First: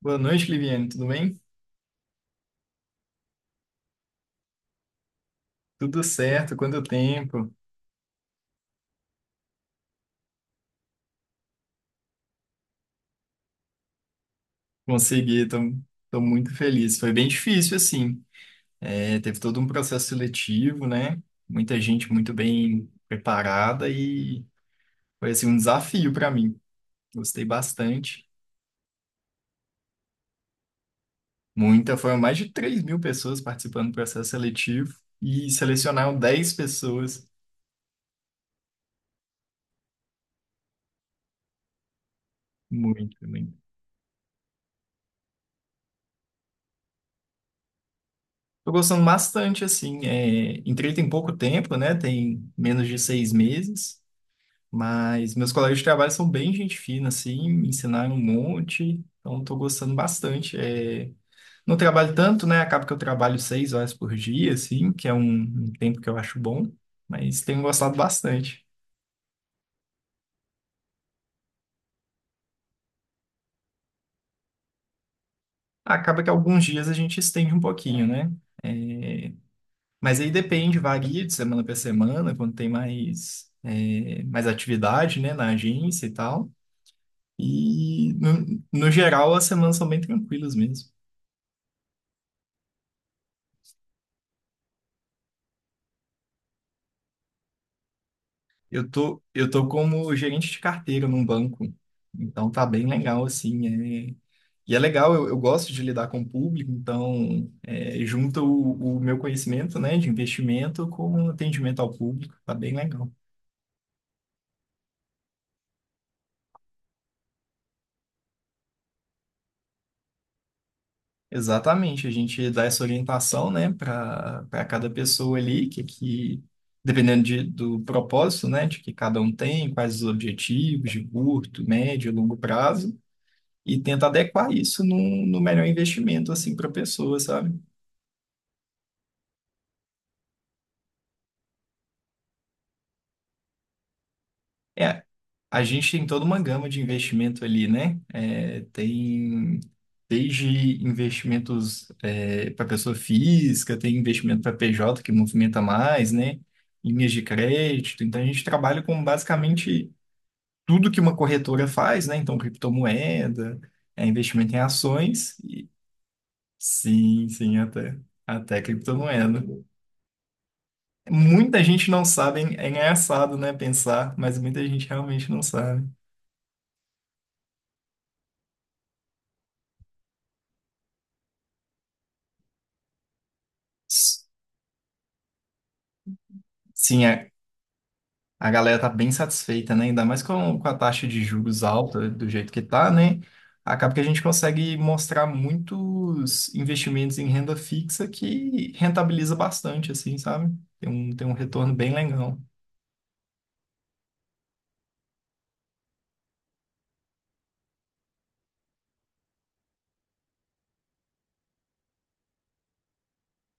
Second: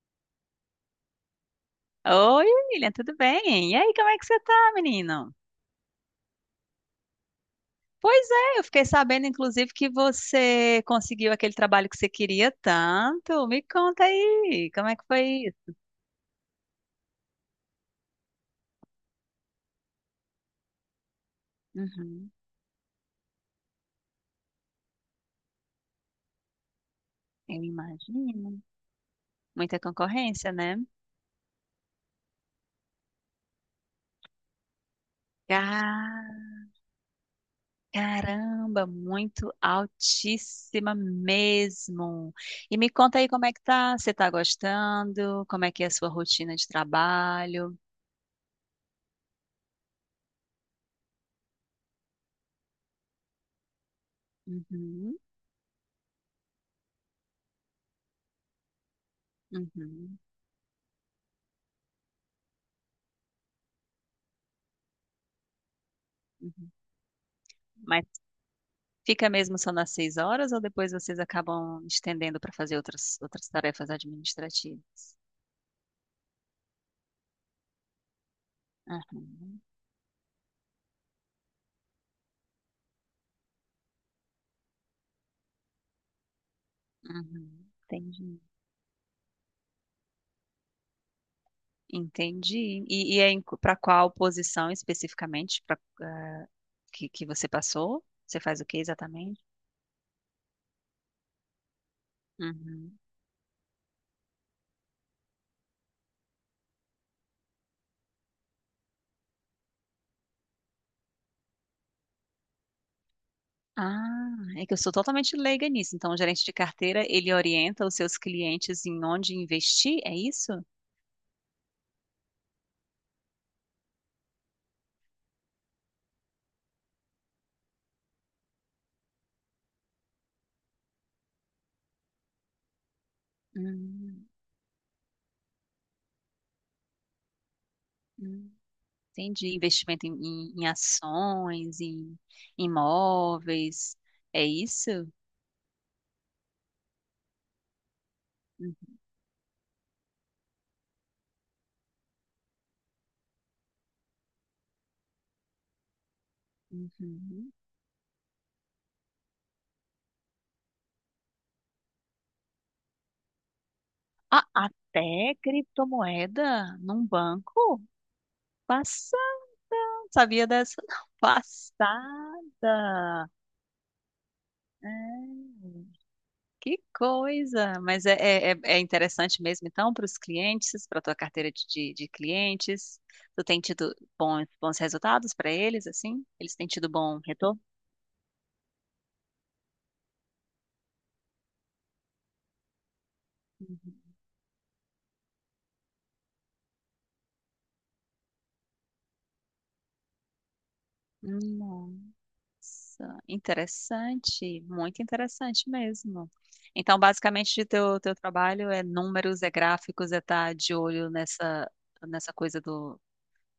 Boa noite, Liviane. Tudo bem? Oi, William, tudo bem? E aí, como é que você tá, menino? Tudo certo? Quanto tempo? Pois é, eu fiquei sabendo, inclusive, que você conseguiu aquele trabalho que você queria tanto. Me conta aí, como é que foi Consegui, isso? estou muito feliz. Foi bem difícil, assim. Teve todo um processo seletivo, né? Muita gente muito Uhum, bem preparada e foi assim, um desafio para mim. Gostei eu bastante. imagino. Muita concorrência, né? Muita, foram mais de 3 mil pessoas participando do processo seletivo e selecionaram Ca- 10 pessoas. Caramba, muito altíssima mesmo. E me conta Muito, aí como é muito. que tá? Você tá gostando? Como é que é a sua rotina de trabalho? Estou gostando bastante, assim. Entrei tem pouco tempo, né? Tem menos de 6 meses. Uhum, Mas meus colegas de trabalho são bem gente fina, assim, me ensinaram um monte, então estou gostando uhum, bastante. Não trabalho tanto, né? Acaba que eu trabalho 6 horas por dia, assim, que é um tempo que eu acho bom, uhum. mas tenho gostado bastante. Fica mesmo só nas 6 horas ou depois vocês acabam estendendo para fazer outras tarefas administrativas? Acaba que alguns dias a gente estende um pouquinho, né? É, Aham, mas aí depende, varia de semana para semana, quando tem mais, é, mais atividade, né, na agência e tal. uhum, E entendi. no geral as semanas são bem tranquilas mesmo. Entendi. E é para qual posição especificamente pra, que você passou? Você faz o que Eu tô, exatamente? eu tô como gerente de carteira num banco, então tá bem Uhum. legal, assim, é... E é legal, eu gosto de lidar com o público, então é, junta o meu conhecimento, né, de investimento com atendimento ao público, tá bem legal. Ah, é que eu sou totalmente leiga nisso. Então, o gerente de carteira, ele orienta os seus clientes em onde investir, é isso? Exatamente, a gente dá essa orientação, né, para cada pessoa ali, que dependendo de, do propósito, né, de que cada um tem, quais os objetivos de curto, médio, longo prazo, e tenta Hum, adequar isso no melhor investimento assim para a pessoa, sabe? hum. Entendi. Investimento em ações, em imóveis. É É, isso? a gente tem toda uma gama de investimento ali, né? É, Uhum. tem desde investimentos para pessoa física, tem investimento para PJ que movimenta mais, né? Linhas de Uhum. crédito. Então a gente trabalha com basicamente tudo que uma corretora faz, né? Então criptomoeda, é, Ah, investimento em até ações e criptomoeda num sim, sim, banco? até até Passada. criptomoeda. Não sabia dessa, não. Muita gente não sabe, hein? É Passada. engraçado, né, pensar, mas muita gente É, realmente não sabe. que coisa. Mas é interessante mesmo, então, para os clientes, para a tua carteira de clientes. Tu tem tido S- bons resultados para eles, assim? Eles têm tido Sim, bom retorno? a galera tá bem satisfeita, né? Ainda mais com a taxa de juros alta do jeito que tá, né? Acaba que a gente consegue mostrar muitos investimentos em renda fixa que rentabiliza bastante, assim, sabe? Tem um retorno bem Uhum. legal. Nossa, interessante, muito interessante mesmo. Então, basicamente, o teu trabalho é números, é gráficos, é estar de olho nessa coisa do,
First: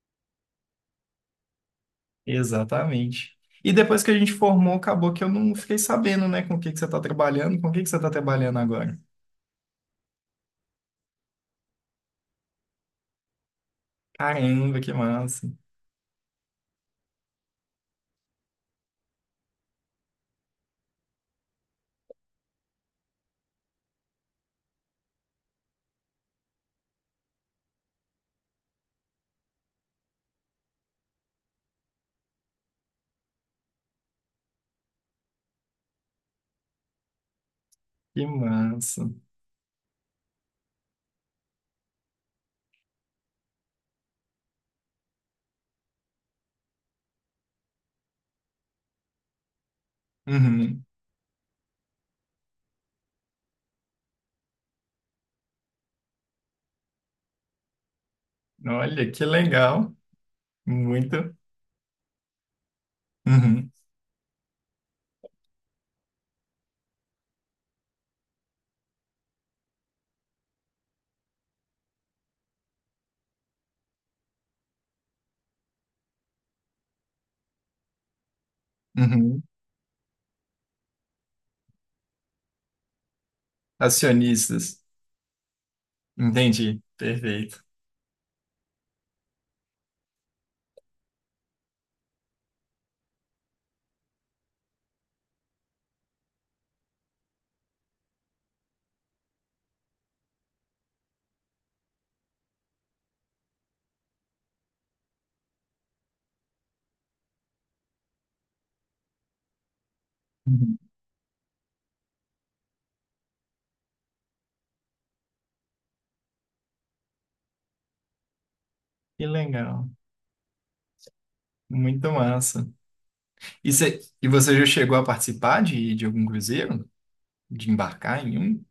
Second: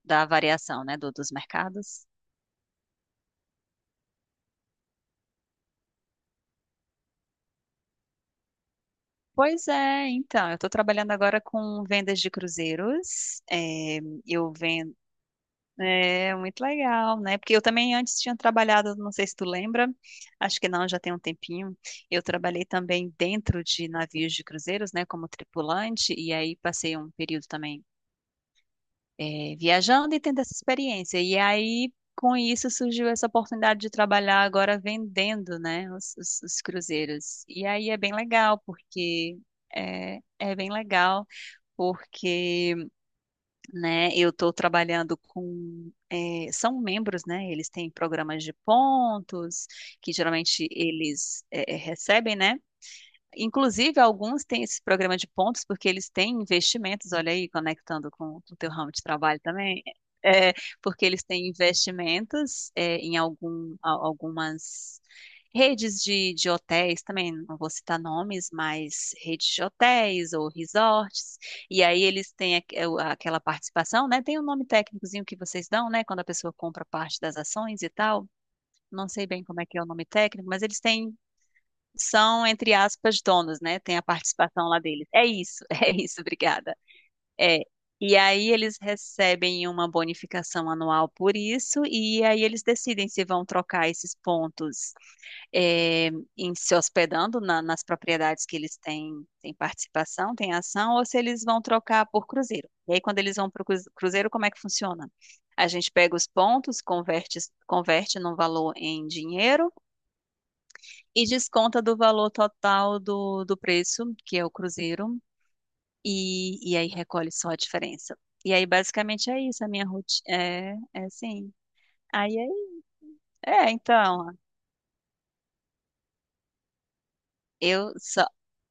da variação, né, do, dos mercados. Exatamente. E depois que a gente formou, acabou que eu não fiquei sabendo, né, com o que que você tá trabalhando, com o que que você tá trabalhando agora. Pois é, então, eu estou trabalhando agora com vendas de cruzeiros. É, eu Caramba, que massa. Muito legal, né? Porque eu também antes tinha trabalhado, não sei se tu lembra, acho que não, já tem um tempinho. Eu trabalhei também dentro de navios de cruzeiros, né, como tripulante, e aí passei um período também viajando e tendo essa experiência. E aí, com isso, surgiu essa oportunidade de trabalhar agora vendendo, né, os cruzeiros. E aí é bem Que legal, massa. porque é bem legal, porque né? Eu estou trabalhando com, são membros, né? Eles têm programas de pontos que geralmente Uhum. eles recebem, né? Inclusive, alguns têm esse programa de pontos porque eles têm investimentos, olha aí, conectando com o teu ramo de Olha, que trabalho também, legal. é, porque eles Muito. têm investimentos é, em Uhum. Algumas redes de hotéis também, não vou citar nomes, mas redes de hotéis ou resorts, e aí eles têm aquela participação, né? Tem um nome técnicozinho que vocês dão, né? Quando a pessoa compra parte das ações e tal. Não sei Uhum. bem como é que é o nome técnico, mas eles têm são, entre aspas, donos, né? Tem a participação lá Acionistas. deles. É isso, é isso, obrigada. Entendi. É. Perfeito. E aí eles recebem uma bonificação anual por isso, e aí eles decidem se vão trocar esses pontos é, em se hospedando nas propriedades que eles têm participação, têm ação, ou se eles vão trocar por cruzeiro. E aí, quando eles vão para o cruzeiro, como é que funciona? A gente pega os pontos, converte num valor em dinheiro Uhum. e desconta do valor total do preço, que é o cruzeiro, e aí recolhe só a diferença. E aí, Que basicamente, é isso, a minha legal. rotina. É assim. Muito Aí, massa. isso. E, e Então, você já chegou a participar de algum cruzeiro? De eu só, embarcar em um?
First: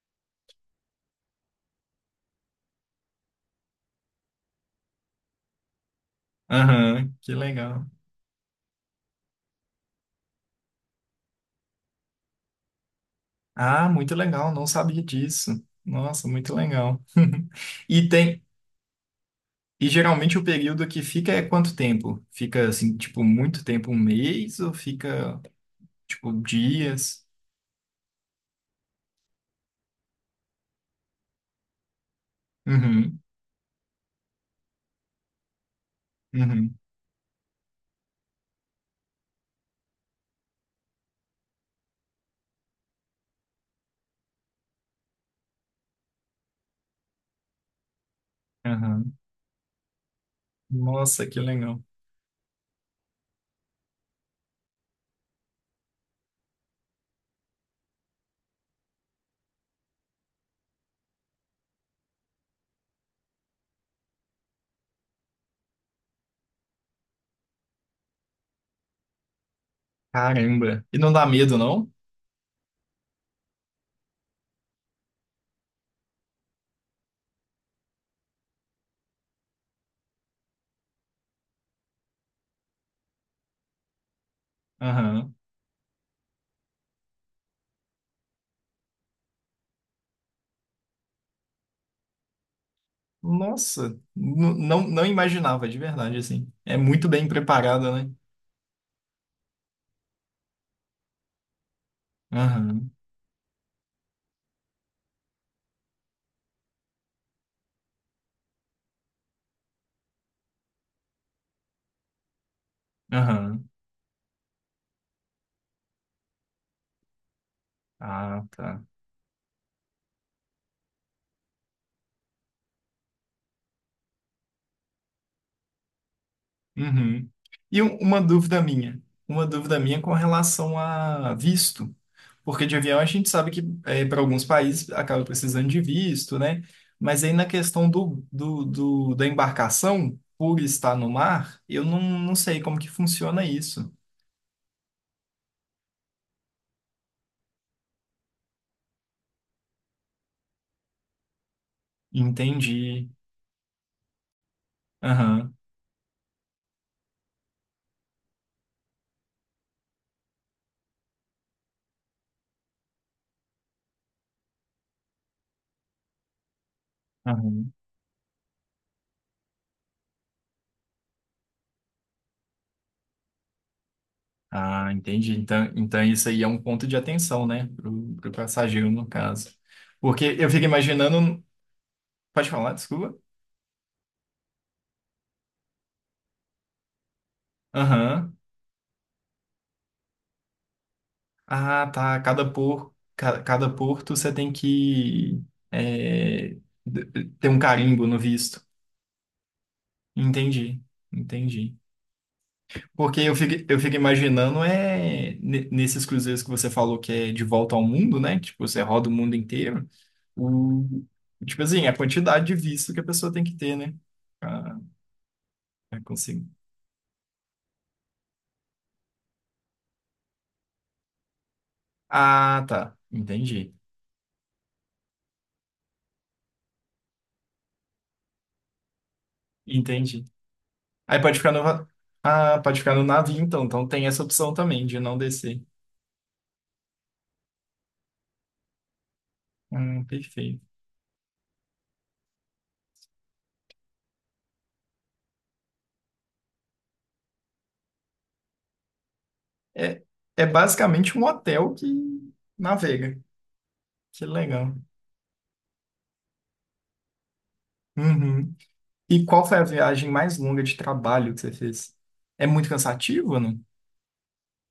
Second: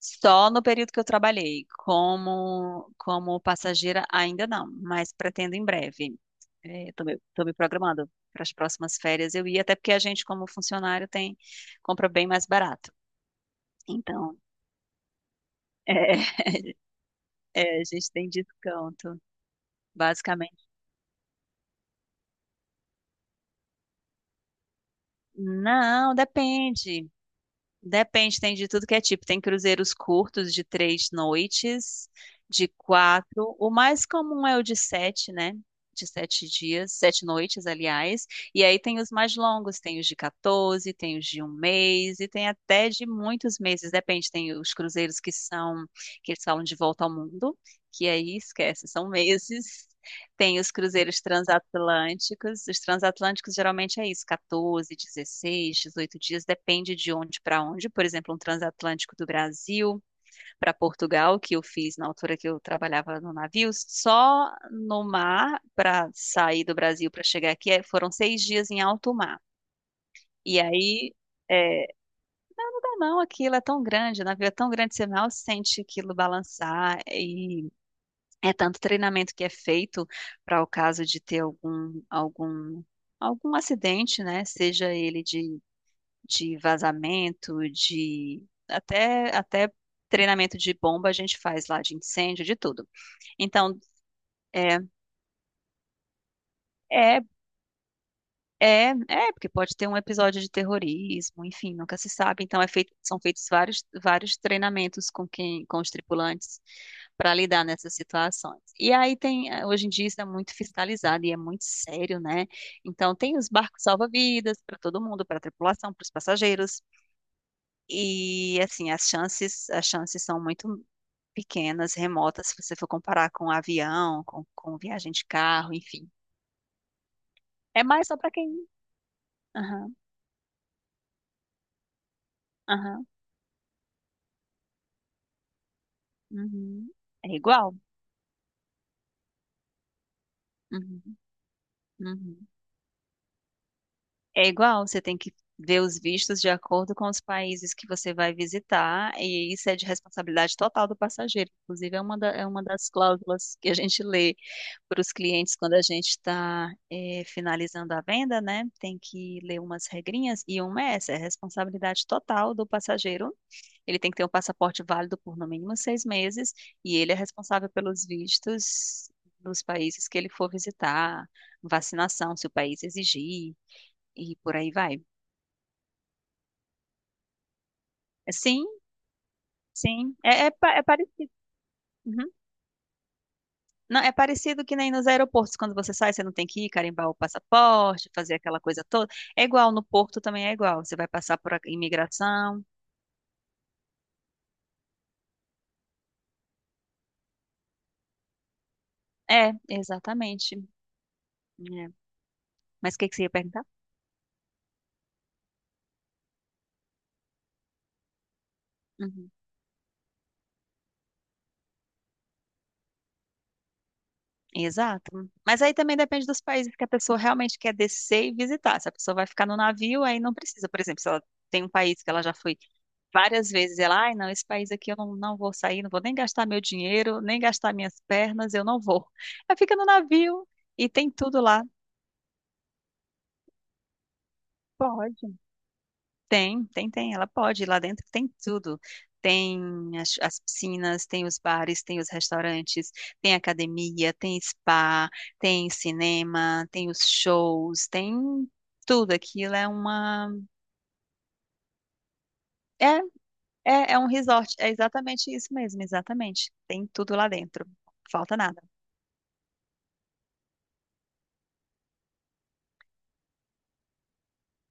só no período que eu trabalhei, como passageira, ainda não, mas pretendo em breve. É, tô Aham, me, que tô me legal. programando para as próximas férias. Eu ia, até porque a gente, como funcionário, tem, compra bem mais barato. Ah, muito Então, legal, não sabia disso. é, Nossa, muito legal. A E gente tem tem, desconto. e geralmente o Basicamente. período que fica é quanto tempo? Fica assim, tipo, muito tempo, um mês, ou fica Não, tipo, depende. dias. Depende, tem de tudo que é tipo. Tem cruzeiros curtos de 3 noites, de Uhum, quatro. O mais comum é o de sete, né? De sete uhum, dias, 7 noites, aliás. E aí tem os mais longos, tem os de 14, tem os de um mês, e tem até de muitos meses. Depende, tem os cruzeiros que são, que eles falam de volta ao mundo, que aí esquece, são aham. meses. Tem os cruzeiros Nossa, que legal. transatlânticos. Os transatlânticos geralmente é isso, 14, 16 18 dias, depende de onde para onde. Por exemplo, um transatlântico do Brasil para Portugal, que eu fiz na altura que eu trabalhava no navio, só no mar para sair do Brasil para chegar aqui foram 6 dias em alto mar. E Caramba. E não aí, dá medo, é, não? não, não, aquilo é tão grande, o navio é tão grande, você mal sente aquilo balançar e é tanto treinamento que é feito para o caso de ter algum acidente, né? Seja ele Aham. de vazamento, de até treinamento de bomba a gente faz lá, de incêndio, de tudo. Então, Nossa, é, não, não imaginava, de verdade, assim. É muito é bem preparada, né? Porque pode ter um episódio de terrorismo, enfim, nunca se sabe. Então Aham, são feitos vários treinamentos com os tripulantes para lidar nessas situações. E aí hoje em dia isso é muito fiscalizado e é muito sério, né? Então tem os aham. barcos salva-vidas para todo mundo, para a tripulação, para os passageiros. Ah, E tá. assim, as chances são muito pequenas, remotas, se você for comparar com avião, com viagem de carro, enfim. Uhum. E É mais só para quem. Uma dúvida Aham, minha com relação a visto, porque de avião a aham. gente sabe que eh, para alguns países acaba precisando de visto, né? Uhum. Mas aí É na igual. questão do, da embarcação, por estar no Uhum. mar, eu não, não Uhum. sei como que funciona isso. É igual, você tem que ver os vistos de acordo com os países que você vai visitar, e isso é de responsabilidade total do passageiro. Inclusive, é uma das Entendi. cláusulas que a gente lê para os Aham, clientes quando a gente está finalizando a venda, né? Tem que ler umas regrinhas, e uma é essa, é responsabilidade total do passageiro. Ele tem que ter um passaporte válido por no mínimo 6 meses, e ele é responsável aham. pelos vistos dos países que ele for visitar, vacinação, se o país exigir. E por aí Ah, vai. entendi. Então, então isso aí é um ponto de atenção, né? Pro Sim, passageiro, no caso. sim. Porque É, eu é, fico pa- é parecido. imaginando. Uhum. Pode falar, desculpa. Não, é parecido que nem nos aeroportos. Quando você sai, você não tem que ir carimbar o passaporte, fazer Aham. aquela coisa toda. É igual, no porto também é igual. Você vai passar por a Ah, tá. Cada imigração. por, cada porto você tem que é, ter um carimbo no visto. É, exatamente. Entendi, entendi. É. Mas o que que Porque você ia eu fico, perguntar? eu fico imaginando é nesses cruzeiros que você falou que é de volta ao mundo, né? Tipo, você roda o Uhum. mundo inteiro. O, tipo assim, a quantidade de visto que a pessoa tem que ter, né? Ah, Exato. Mas aí também depende dos consigo. países que a pessoa realmente quer descer e visitar. Se a pessoa vai ficar no navio, aí não precisa. Por exemplo, se ela tem um país que ela já foi Ah, tá. várias Entendi. vezes ela, ai, não, esse país aqui eu não, não vou sair, não vou nem gastar meu dinheiro, nem gastar minhas pernas, eu não vou. Ela fica no Entendi. navio e tem Aí pode tudo ficar no, lá. Ah, pode ficar no navio, então. Então tem essa opção também de Pode. não descer. Tem, ela pode, lá dentro tem tudo. Tem as Perfeito. piscinas, tem os bares, tem os restaurantes, tem academia, tem spa, tem cinema, tem os shows, tem tudo. Aquilo é É, uma. é basicamente um hotel que É, navega. é um Que resort, é legal. exatamente isso mesmo, exatamente. Tem tudo lá dentro, falta Uhum. nada. E qual foi a viagem mais longa de trabalho que você fez? É muito cansativo, ou não?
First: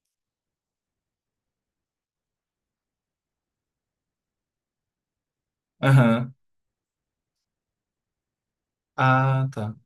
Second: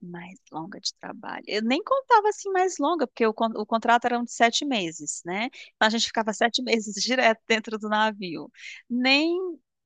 Mais longa de trabalho. Eu nem contava assim mais longa, porque o contrato era um de 7 meses, né? Então a gente ficava Aham. 7 meses direto dentro do navio. Ah, Nem tá.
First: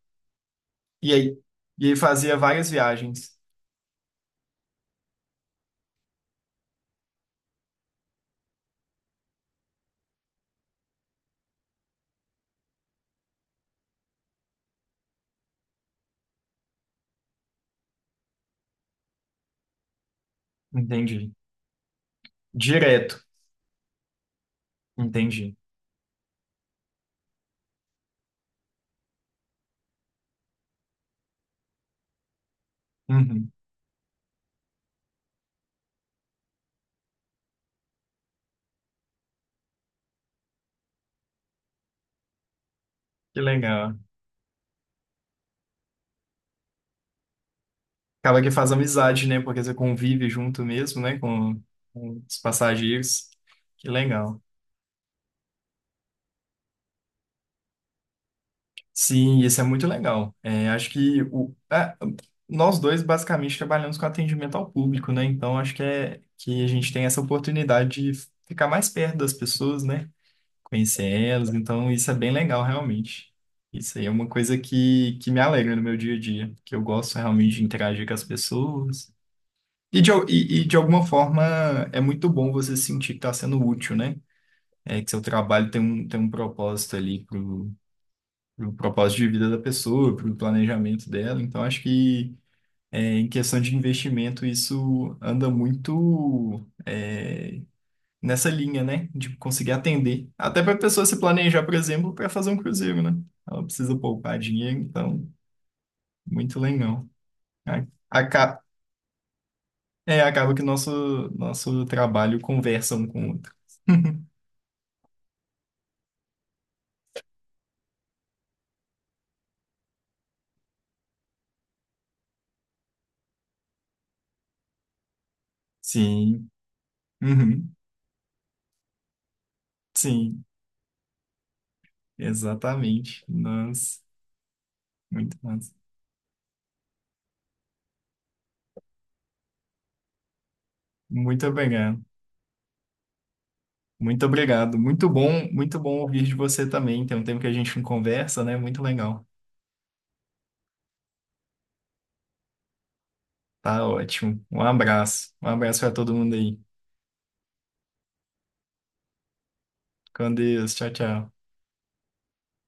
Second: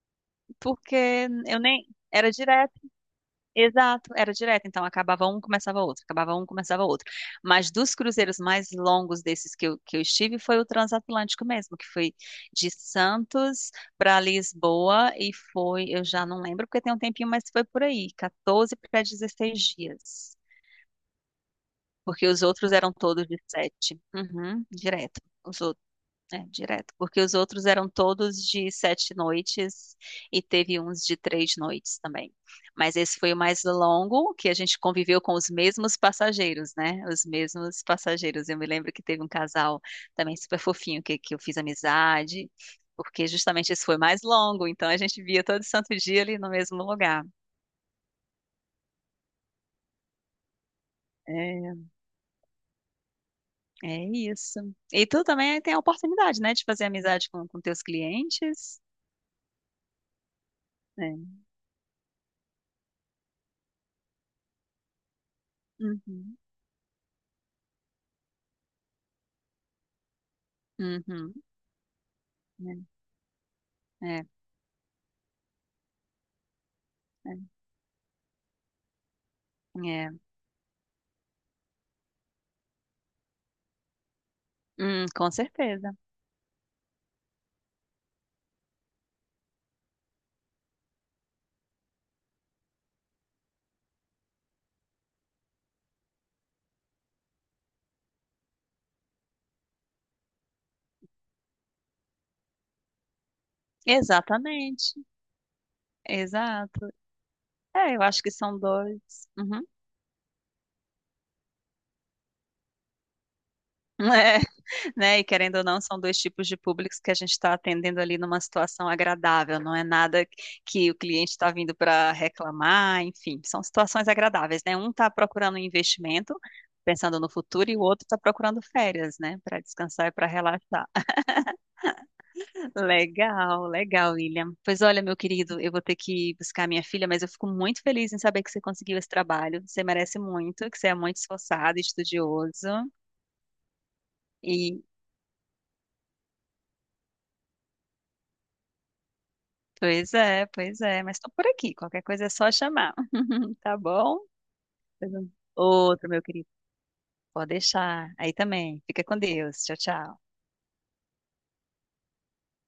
porque E aí? eu E nem. aí Era fazia várias direto, viagens. exato, era direto. Então acabava um, começava outro, acabava um, começava outro. Mas dos cruzeiros mais longos desses que eu estive foi o transatlântico mesmo, que foi de Santos para Lisboa e foi, eu já não lembro porque tem um tempinho, mas foi por aí, quatorze para 16 dias. Entendi. Porque os outros eram Direto. todos de sete. Uhum, direto. Entendi. Os outros, é, direto. Porque os outros eram todos de 7 noites e teve uns de 3 noites também. Mas esse foi o Uhum. mais longo, que a gente conviveu com os mesmos passageiros, né? Os mesmos passageiros. Eu me lembro que teve um casal também super fofinho que eu fiz amizade, porque Que justamente esse foi legal. mais longo, então a gente via todo santo dia ali no mesmo lugar. Acaba que faz amizade, né? Porque você convive junto mesmo, né? É, Com os passageiros. Que É legal. isso. E tu também tem a oportunidade, né, de fazer amizade com teus clientes. Sim, isso é muito legal. É, acho que É. o, é, nós dois basicamente trabalhamos com atendimento ao público, né? Então acho que é Uhum. que a gente tem essa oportunidade de ficar mais perto das pessoas, né? Conhecer Uhum. elas. Então isso é bem legal, realmente. Isso aí É, é é, uma coisa que me alegra no meu dia a dia, que eu gosto realmente de interagir com as pessoas. é. E de, É. E de alguma forma é muito bom você sentir que está sendo útil, né? É que seu com trabalho tem certeza. um propósito ali pro propósito de vida da pessoa, pro planejamento dela. Então, acho que é, em questão de investimento, isso anda muito é, nessa linha, né? De conseguir atender. Até para a pessoa se planejar, por exemplo, para fazer um cruzeiro, né? Ela precisa poupar dinheiro, Exatamente. então, muito Exato. legal. A- É, eu acho que são Acaba, dois. Uhum. é, acaba que nosso, nosso trabalho conversa um com o outro. né? E querendo ou não, são dois tipos de públicos que a gente está atendendo ali numa situação agradável, não é nada que o cliente está vindo para reclamar, enfim, são situações agradáveis, né? Um está procurando um investimento, Sim, pensando no futuro, uhum, e o outro está procurando férias, né? Para descansar e para sim, relaxar. exatamente. Legal, Nós, legal, William. Pois olha, meu muito querido, eu massa. vou ter que buscar minha filha, mas eu fico muito feliz em saber que você conseguiu esse trabalho. Você merece muito, que você é muito Muito esforçado, obrigado. estudioso. Muito obrigado. Muito bom ouvir de você também. Tem um tempo que a gente não conversa, né? Muito legal. Pois é, pois é. Mas estou por aqui. Qualquer coisa é só chamar. Tá Tá bom? ótimo. Um abraço. Um abraço para Outro, todo meu mundo querido. aí. Pode deixar. Aí também. Fica com Deus. Tchau, tchau. Com Deus. Tchau, tchau.